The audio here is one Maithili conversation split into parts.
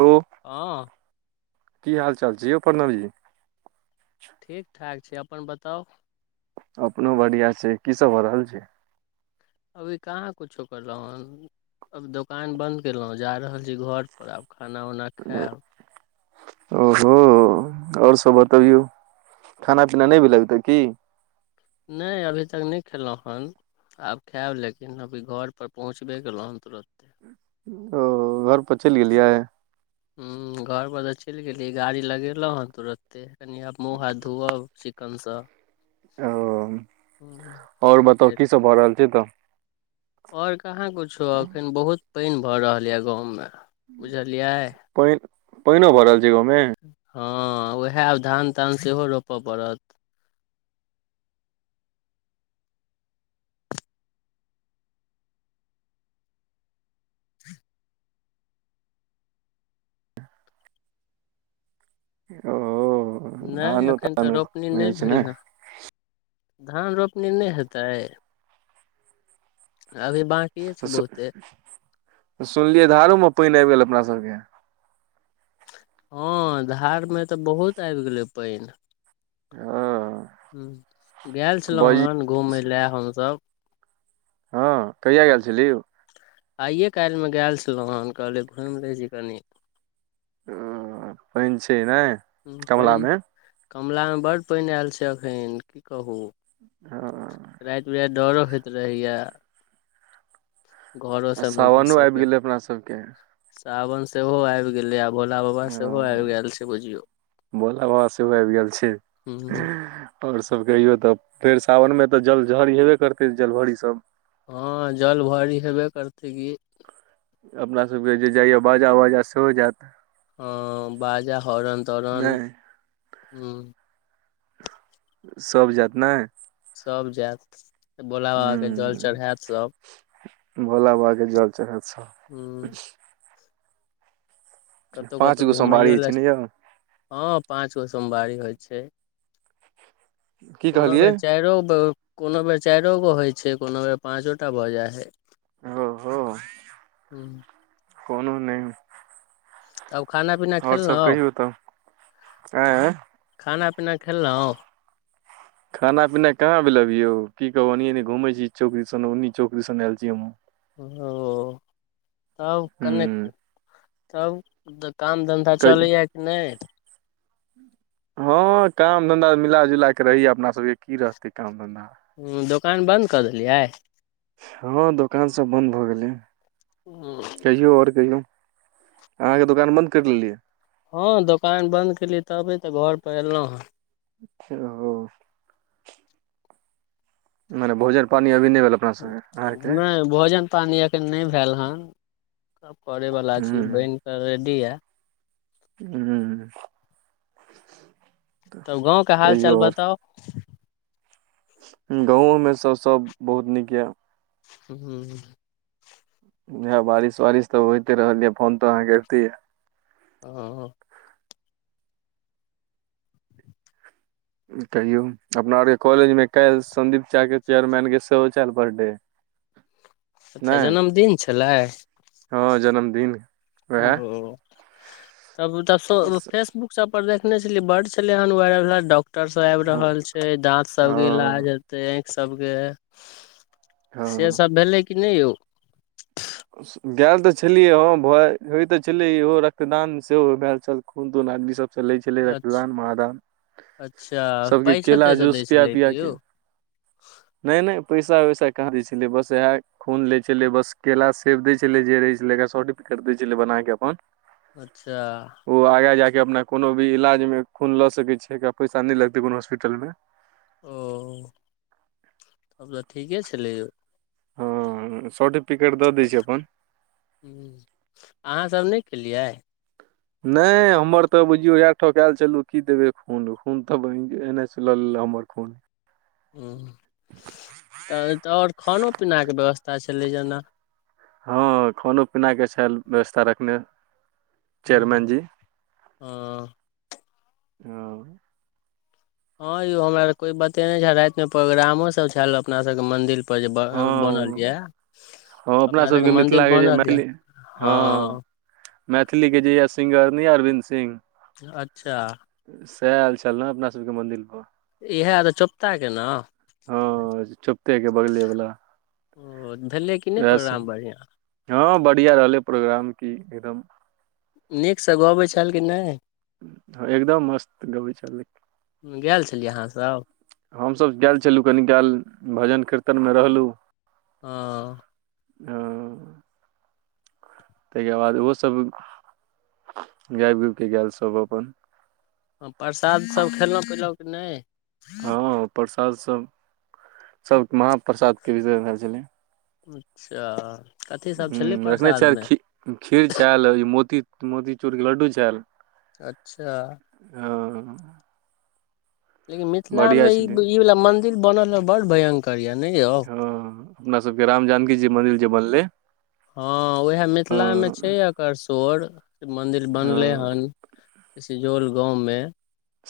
हो हँ। की हाल चाल छै यौ प्रणव जी ठीक ठाक छै अपन बताउ अपनो बढ़िआ छै की सब भऽ रहल छै अभी कहाँ कुछो करलहु हन अब दोकान बंद केलहु जा रहल छी घर पर आब खाना उना खेब ओहो ओर सब बतबियौ खाना पीना नहि भेलै हन त की नै अभी तक नहि खेलऊंहन् आब खायब लेकिन अभी घरपर पहुँचबे केलहुँ तुरत ओ घर पर चैल गेलियै ह घर पर तऽ चैल गेली गाड़ी लगेलहु हँ तुरते कनि आब मुँह हाथ धोअब चिकनसँ ओ हूँ ओर बताउ फेर की सब भऽ रहल छै तऽ और कहाँ कुछो अखन बहुत पैन भऽ रहल य गाँव मे बुझलियै पनि पैनो भ रहल छै गाँवमें हँ उएह आ धान तान सेहो रोपय पड़त ओ नहि धानो एखन तऽ तानो रोपनी नहि होइ छै ने भेलै हँ धान रोपनी नहि हेतै अभी बाँ सु सुनलियै धारोमे पानि आबि गेल अपना सबके हँ धार मे तऽ बहुत आबि गेलै पानि हँ गेल छलहुँ बाजी हन् घूमय लए हमसभ हँ कहिया गेल छली यौ आइए काल्ह मे गेल छलहुँ हेन कहलियै घुमि लै छी कनी हॅं हं पैन छै नै पनि कमलामे बड पनि आयल छै एखन की कहू ह राति बिराति डरो होइत रहैया घरो समे सावनो आबि घुसऽके गेलै अपना सबके सावन सेहो आइब गेलै आ भोला बाबा सेहो आब हँ गेल छै बुझियौ भोला बाबा सेहो आइब गेल छै ह और सब कहियौ तब फेर सावनमे तऽ जलझरि हेबे करतै जलभरि सभ हँ जल भरि हेबे करतै कि अपना सबके जे जाइय बाजा ओजा सेहो जायत हँ बाजा हरण तरण नहि हूं सभ जति ने सभ जेऽत भोला बाबाके जल हूँ चढ़ायत सभ भोला बाबा के जल चढ़ेत सब ह कतौ पाँच कतौ गो घुमैयो सोमवारी लए छै ने यौ हँ पाँच गो सोमवारी होइ छै की कोनो कहलियै बेर चाइरो कोनो बेर चैरो गो होइ छै कोनो बेर पाँचो टा भऽ जाइ हइ ओहो हू कोनो नहि तब खाना पीना आओर सब खेलऊं कहियौ तऽ आँय खाना पीना खेलऊं ह [inaudible] खाना पीना कहाँ भेल अभी यौ की कहु एनि एनि घुमै छी चौक दीसन ओन्ही चौक दूसन आल छी हमहुँ ओ तब कने हूँ तब तऽ काम धन्धा कहि चलैया कि नहि हँ काम धन्धा मिलाजुला कऽ रहैया अपना सभके की रहतै काम धन्धा हँ दोकान बन्द कऽ देलियै हँ दोकान सब बंन्द भऽ गेलै हूंम्म कहियौ आओर कहियौ अहाँके दोकान बन्द करि लेलियै हँ दोकान बंन्द केलियै तबे तऽ घर पर एलहुँ हँ [inaudible] मने भोजन पानी अभी नै भेल अपना सबके अहाँके नैय भोजन पानि एखन नैय भेल हन सब परै वला हूं छी बन कऽ रेडी या हू तब गाँव के हाल चाल बताउ गाँवोमेसँ सब बहुत नीक यऽ हूंम्म हा बारिश वारिश तऽ होते रहल य फोन तो अहाँकेतीे यै हाँ कहियौ अपना आरके कॉलेज मे काल्ह संदीप चा के चेयरमन के सेहो चल बर्थदे [inaudible] अच्छा जन्मदिन छलै हँ जन्मदिन वएह ओ तब तब फेसबुक सब पर देखने छलियै बड्ड छलै हन वायरल डॉक्टर सब आबि हँ रहल छै दाँत सबके हँ इलाज हेते आँखि सबके से हँ सब भेलै कि नै यौ गेल तऽ छलियै ह भ होइत तऽ छलै इहो रक्तदान सेहो भेल छल खून तून इ सब चलै छलै रक्तदान माहादान अच्छा सबके पैसो केला तैसो दै जूस पिया छलै पिया कि यौ के नहि नहि पैसा वैसा कहाँ दै छलै बस इएह खून लैय छलै बस केला सेव दैय छलै जे रहै छलै एकरा सर्टिफिकेट दै छलै बनाके अपन अच्छा ओ आगाँ जाकऽ अपना कोनो भी इलाजमे खून लऽ सकै छै एक पैसा नहि लगतै कोनो हॉस्पिटलमे ओ तब तऽ ठीके छलै यौ हँ सर्टिफिकेट दऽ दै छै अपन ओ अहाँ सब नहि केलियै नहि हमर तऽ बुझियौ ठकायल चलू की देबे खून खून तऽ [unintelligible] से ल हमर खून हूंम्म तऽ तऽ आओर खानो पीनाके व्यवस्था छलै जेना हँ खानो पीनाके छैल व्यवस्था रखने हँ चेयरमैन जी हँ हाँ यौ हमरा कोई बतेने छेव राति मे प्रोग्रामो सब छल अपना सब के मंदिर पर पर जे [inaudible] बनल ये हँ हँ अपना अपना सबके मंदिर मिथिला के जे बनल या हाँ मैथिलीके जे यऽ सिंगर नहि ये अरविन्द सिंह अच्छा सएह आयल छल ने अपना सबके मन्दिर पर इएह तऽ चोपता के न हँ चोपते के बगले वला ओ भेलै क वैह सब हँ बढ़िया रहलै प्रोग्राम की एकदम नीकसँ गबैत छल कि नै एकदम मस्त गबै छैल गेल छलियै अहाँसभ हमसभ गेल छलहुँ कनिकाल भजन कीर्तनमे रहलु हां हं ताहिके बाद ओहो सब गाबि गुबिके गेल सब अपन हँ प्रसाद सब खयलौ पीलौकि नहि हँ प्रसाद सब सब महाप्रसादके व्यवस्था छलै अच्छा कथी सब छलै हूं एखने प्रसादमे खीर छेल ई मोती मोतीचूरके लड्डू छेल अच्छा ह लेकिन मिथिला बढ़िया मे ई छलै ई वाला मंदिर बनल ह बड़ भयङंकर यऽ न यौ हँ अपना सबके राम जानकी जी मन्दिर जे बनलै हँ उएह हँ मिथिलामे छै एकर शोर कि मन्दिर हँ बनलै हन सिजौल गाँवमे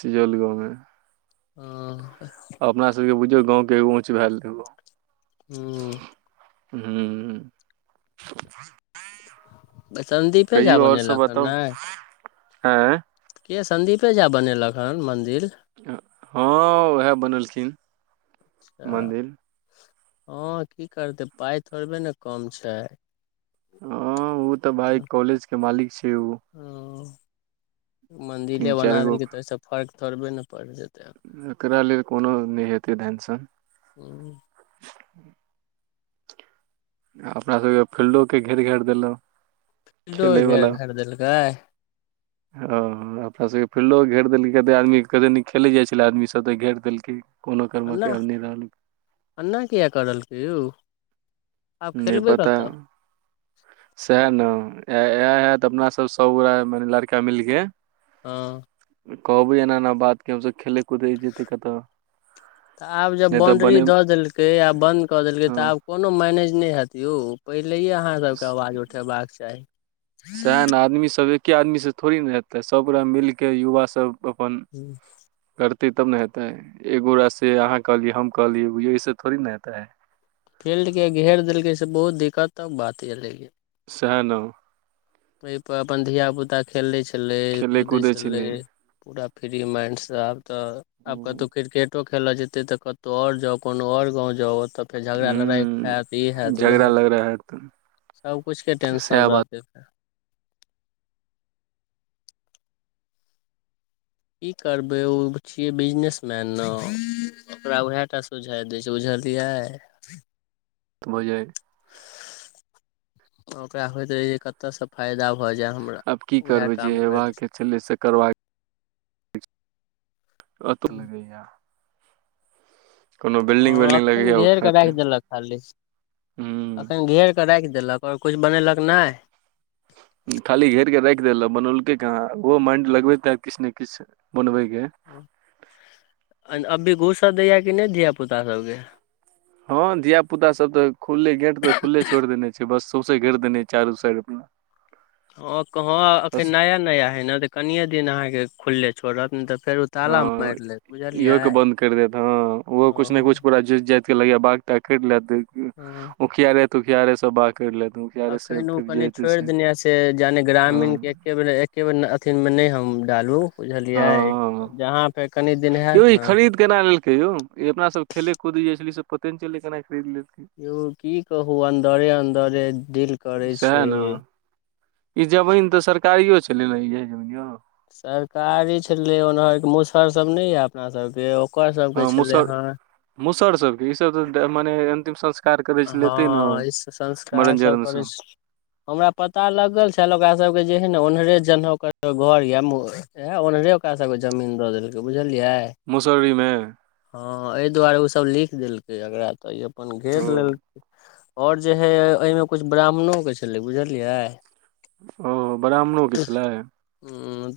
सिजौल गाँवमे हां अपना सबके बुझियौ गाँवके एगो ऊँच भेल एगो हू हू संदीपे झा कहियौ आओर सब बनेलक हन बताउ ने आँय के सन्दीपे झा बनेलक हन मन्दिर हँ उएह बनेलखिन अच्छा मंदिर हँ की करतै पाइ थोड़बे न कम छै हं ओ तऽ भाय कॉलेज के मालिक छै ओ हूं तीन मन्दिले बना चारि गो देलकै तऽ ओसे फर्क थोड़बे न पड़ि जेतै एकरा लेल कोनो नहि हेतै धन शन हू अपना सभके फील्डोके घेर घारि देलक फिल्डो खेले घेर घारि देलकै ओ अपना सबके फील्डो घेर देलकै कते आदमीे कतेक नीक खेलै जाइत छलै आदमी सब तऽ घेर देलकै कोनो कर्मक आब नहि रहलै एन्ना किए क दलकै यौ आब नहि खेलबै पता कतऽ सएह ने इएह है तऽ अपना सब सभगो माने लड़का मिलके हँ कहबै एना एना बात के हमसब खेलै तऽ आब जब नहि तऽ बाउंड्री बने दऽ देलकै आ बंन्द कऽ देलकै तऽ हँ आब कोनो मैनेज नहि हेत यौ पहिलेहि अहाँ सबके आवाज उठेबाक चाही सएह ने आदमी सब एक्के आदमीसँ थोड़े ने हेतै सबगोटा मिलिक युवा सब अपन हूँ करतै तब ने हेतै एगोरा से अहाँ कहलियै हम कहलियै बुझियौ एहिसँ थोड़ी न हेतै फील्डके घेर देलकै से बहुत दिक्कतक बात एलै सएह न ओयपर अपन धियापुता खेलै छलै कूदै छलै पूरा फ्री माइंडसँ आब तऽ आब कतौ हूँ क्रिकेट खेलऽ जेतै तऽ कतौ आओर जाउ कोनो आओर गाँव जाउ ओतऽ फेर झगड़ा लड़ाइ हैत ई हूँ हैयत उ झगड़ा हैत लग रहा है तऽ सबकिछुके सएह टेंशन बात रहतै की करबै ओ छियै बिजनेसमैन न ओकरा उएह टा सुझाय दै छै बुझलियै बुझै ओकरा होयइत रहे जे कतय से फायदा भऽ जाय हमरा आब की उएह करबै जे काम करैत हेबाक छलै से करबाक अतु हँ [inaudible] बिल्डिंग हँ विल्डिंग अखैन लगैया घेर कऽ उठाते राखि देलक खाली हूँ अखैन घेर राखि देलक और कुछ बनेलक नहि खाली घेरके राखि देल बनौेलकै हँ ओहो माइंड लगबेैते किछु ने किछु बनबैके अभी घूसाव दैये कि नहि धियापुता सबके हँ धिया पुता सब तऽ खुलले गेट तऽ खुल्ले छोड़ देने छै बस सौसे घेट देने छै चारू साइड अपना हँँ अखैन बस नया नया हय ने तऽ कनिये दिन अहाँके खुलले छोड़त ने तऽ फेर ताला हँ मारि लेत इहो बुझलियै के बंन्द कर देत हँ ओहो कुछ ने कुछ हँ पूरा जस जाइत के लगैये बाग टा कटि ले दे ह [inaudible] ओखियारे तूखियारे सब बाग करि लेतै अखन ओ कनि छोड़ि देने से जानि ग्रामीण के हँ एके बेर एके बेर अथीमे नै हम डालू बुझलियै हँ जहाँपे कनी दिन यौ हेत ई ने खरीद केना लेलके यौ ई अपना सब खेले कूदी जे छले से पते नइ चलइ केना खरीद लेलकै यौ की कहू अन्दरे अन्दरे डिल सएह ने ई जमीन तऽ सरकारियो छलै ना इएह जमीनओ सरकारी छलै ओना एक मुसहर सब नै ये अपना सबके ओकर सबके हँ छलै मुसहर हँ मुसहर सबके ईसभ तऽ मने अन्तिम संस् हँ इसँ मरण संस्कारसभ जरण करै सब छी हमरा पता लगल छल ओकरा सबके जे हइ ने ओन्हरे जनेहउ घर या ए ओन्नरे ओकरा सबके जमीन देलकै बुझलियै मुशहरी मे हँ एहि दुआरे ओसभ लिख देलकै एकरा तऽ ई अपन ओ घेर लेलकै आओर जे हइ एहिमे किछु ब्राह्मणोके छलै बुझलियै ओ ब्राह्मणोे के छलै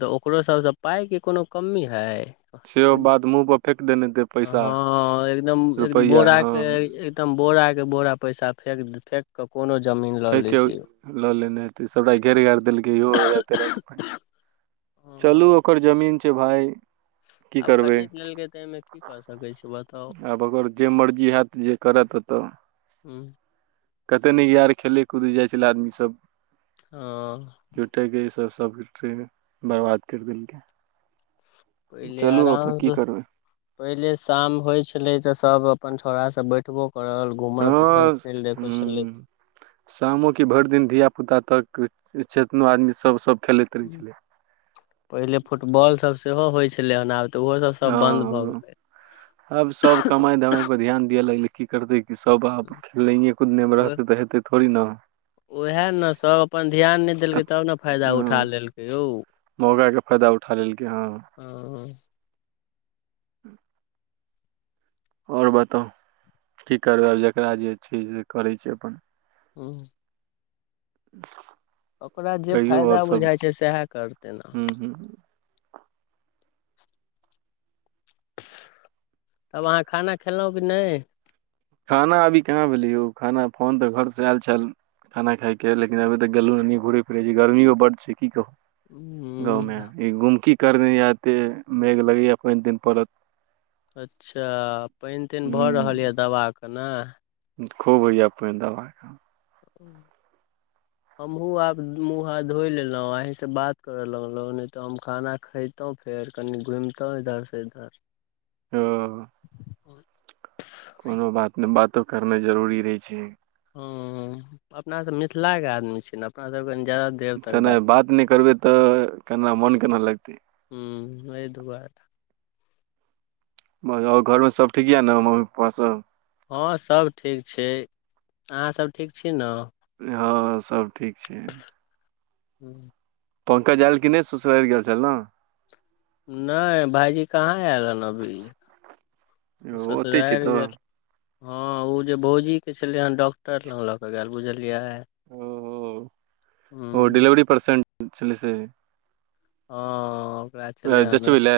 तऽ ओकरो सबसँ पाइके कोनो कमी हय सेहो बात मुँह पर फेेक देने हेतै पैसा हँ एकदम एकदम रुपैआ बोराके हँ एकदम बोराक के बोरा पैसा फेक फेक कऽ कोनो जमीन लऽ लै फेेके छै लऽ लेने हेतै सबटा घेर घारि देलकै इहो राइते राति मे चलू हँ ओकर जमीन छै भाय की आब करबै खरीद लेलकै तऽ एहिमे की कऽ सकै छी बताउ आब अगर जे मर्जी हेत जे करत तऽ हूंम्म कते नीक यार खेलै कूदै जाइ छलै आदमीसभ ओ जुटयके ईसभ सबके बर्बाद करि देलकै पहिले चलू अपन आराम से की करबै पहिले शाम होय छलै तऽ सब अपन छौड़ा सब बैठबो करल घुमल फिर हँ फो [unintelligible] चल हूँ शामो के भरि दिन धियापुता तक चेतनो आदमी सभ सभ खेलैत रहै छलै पहिले फुटबॉल सब सेहो होइ छलै हेन आब तऽ ओहो सब सब बन्द भऽ हँ गेलै आब सब कमाइ धमाइ पर ध्यान दिअ लगले की करते क सब आब खेलनाइये कुदनाइ मे ओह रहतै तऽ हेतै थोड़ी ने उएह ने सभ अपन ध्यान नहि अ- देलकै तब ने फायदा उठा लेलकै यौ मौगा के फायदा उठा लेलकै हँ ओ ह्म आओर बताउ की करबै आब जकरा जे छै से करै छै अपन हूँ ओकरा, जे कहियौ फायदा बुझाइ छै सएह करतै ने। हू तब अहाँ खाना खेलहु कि नहि खाना अभी कहाँ भेलै खाना फोन तऽ घरसँ आयल छल। खाना खायके लेकिन अभी तक गेलहुँ नहि घूरे फिरे छी गर्मी बड छै की कहू। गावमे ह ई गुमकी करने आते मेघ लगैया पैन तैन पड़त। अच्छा, पानि तानि भऽ रहल हूँ यऽ दवबाके ने। खूब होईयै पैन दबबाक ह। ह। हमहु आब मुह हाथ धो लेलहु आहेसे बात करे लगलो ने ते हम खाना एतहुँ फेर कनी घुमितहुँ इधर से इधर ओ कोनो बात नहि बातो करनाइ जरूरी रहै छै। हँ, अपनासभ मिथिलाके आदमी छैय ने अपनासभकेनि जदा तेना बात नहि करबै तऽ केना मोन केना लगतै। ह ओ दुवरे आओर घरमे सभ ठीक यऽ ने मम्मी पप्पा सभ? हँ, सभ ठीक छै। अहाँ सभ ठीक छी ने हँ, सभ ठीक छै। हू। पंकज आयल कि नहि ससुरारि गेल छल ने। नहि भायजी कहाँ आयल हन अभी ओ ओतै छै ससुरबि तऽ गेल हँ, ओ जे भौजीके छलै हँ, डॉक्टर लग लऽ कऽ गेल बुझलियै? ओ हो ओ हँ डिलिवरी परर्सेन्ट छलै से। ह, ओकरा छलै हन जचवलै?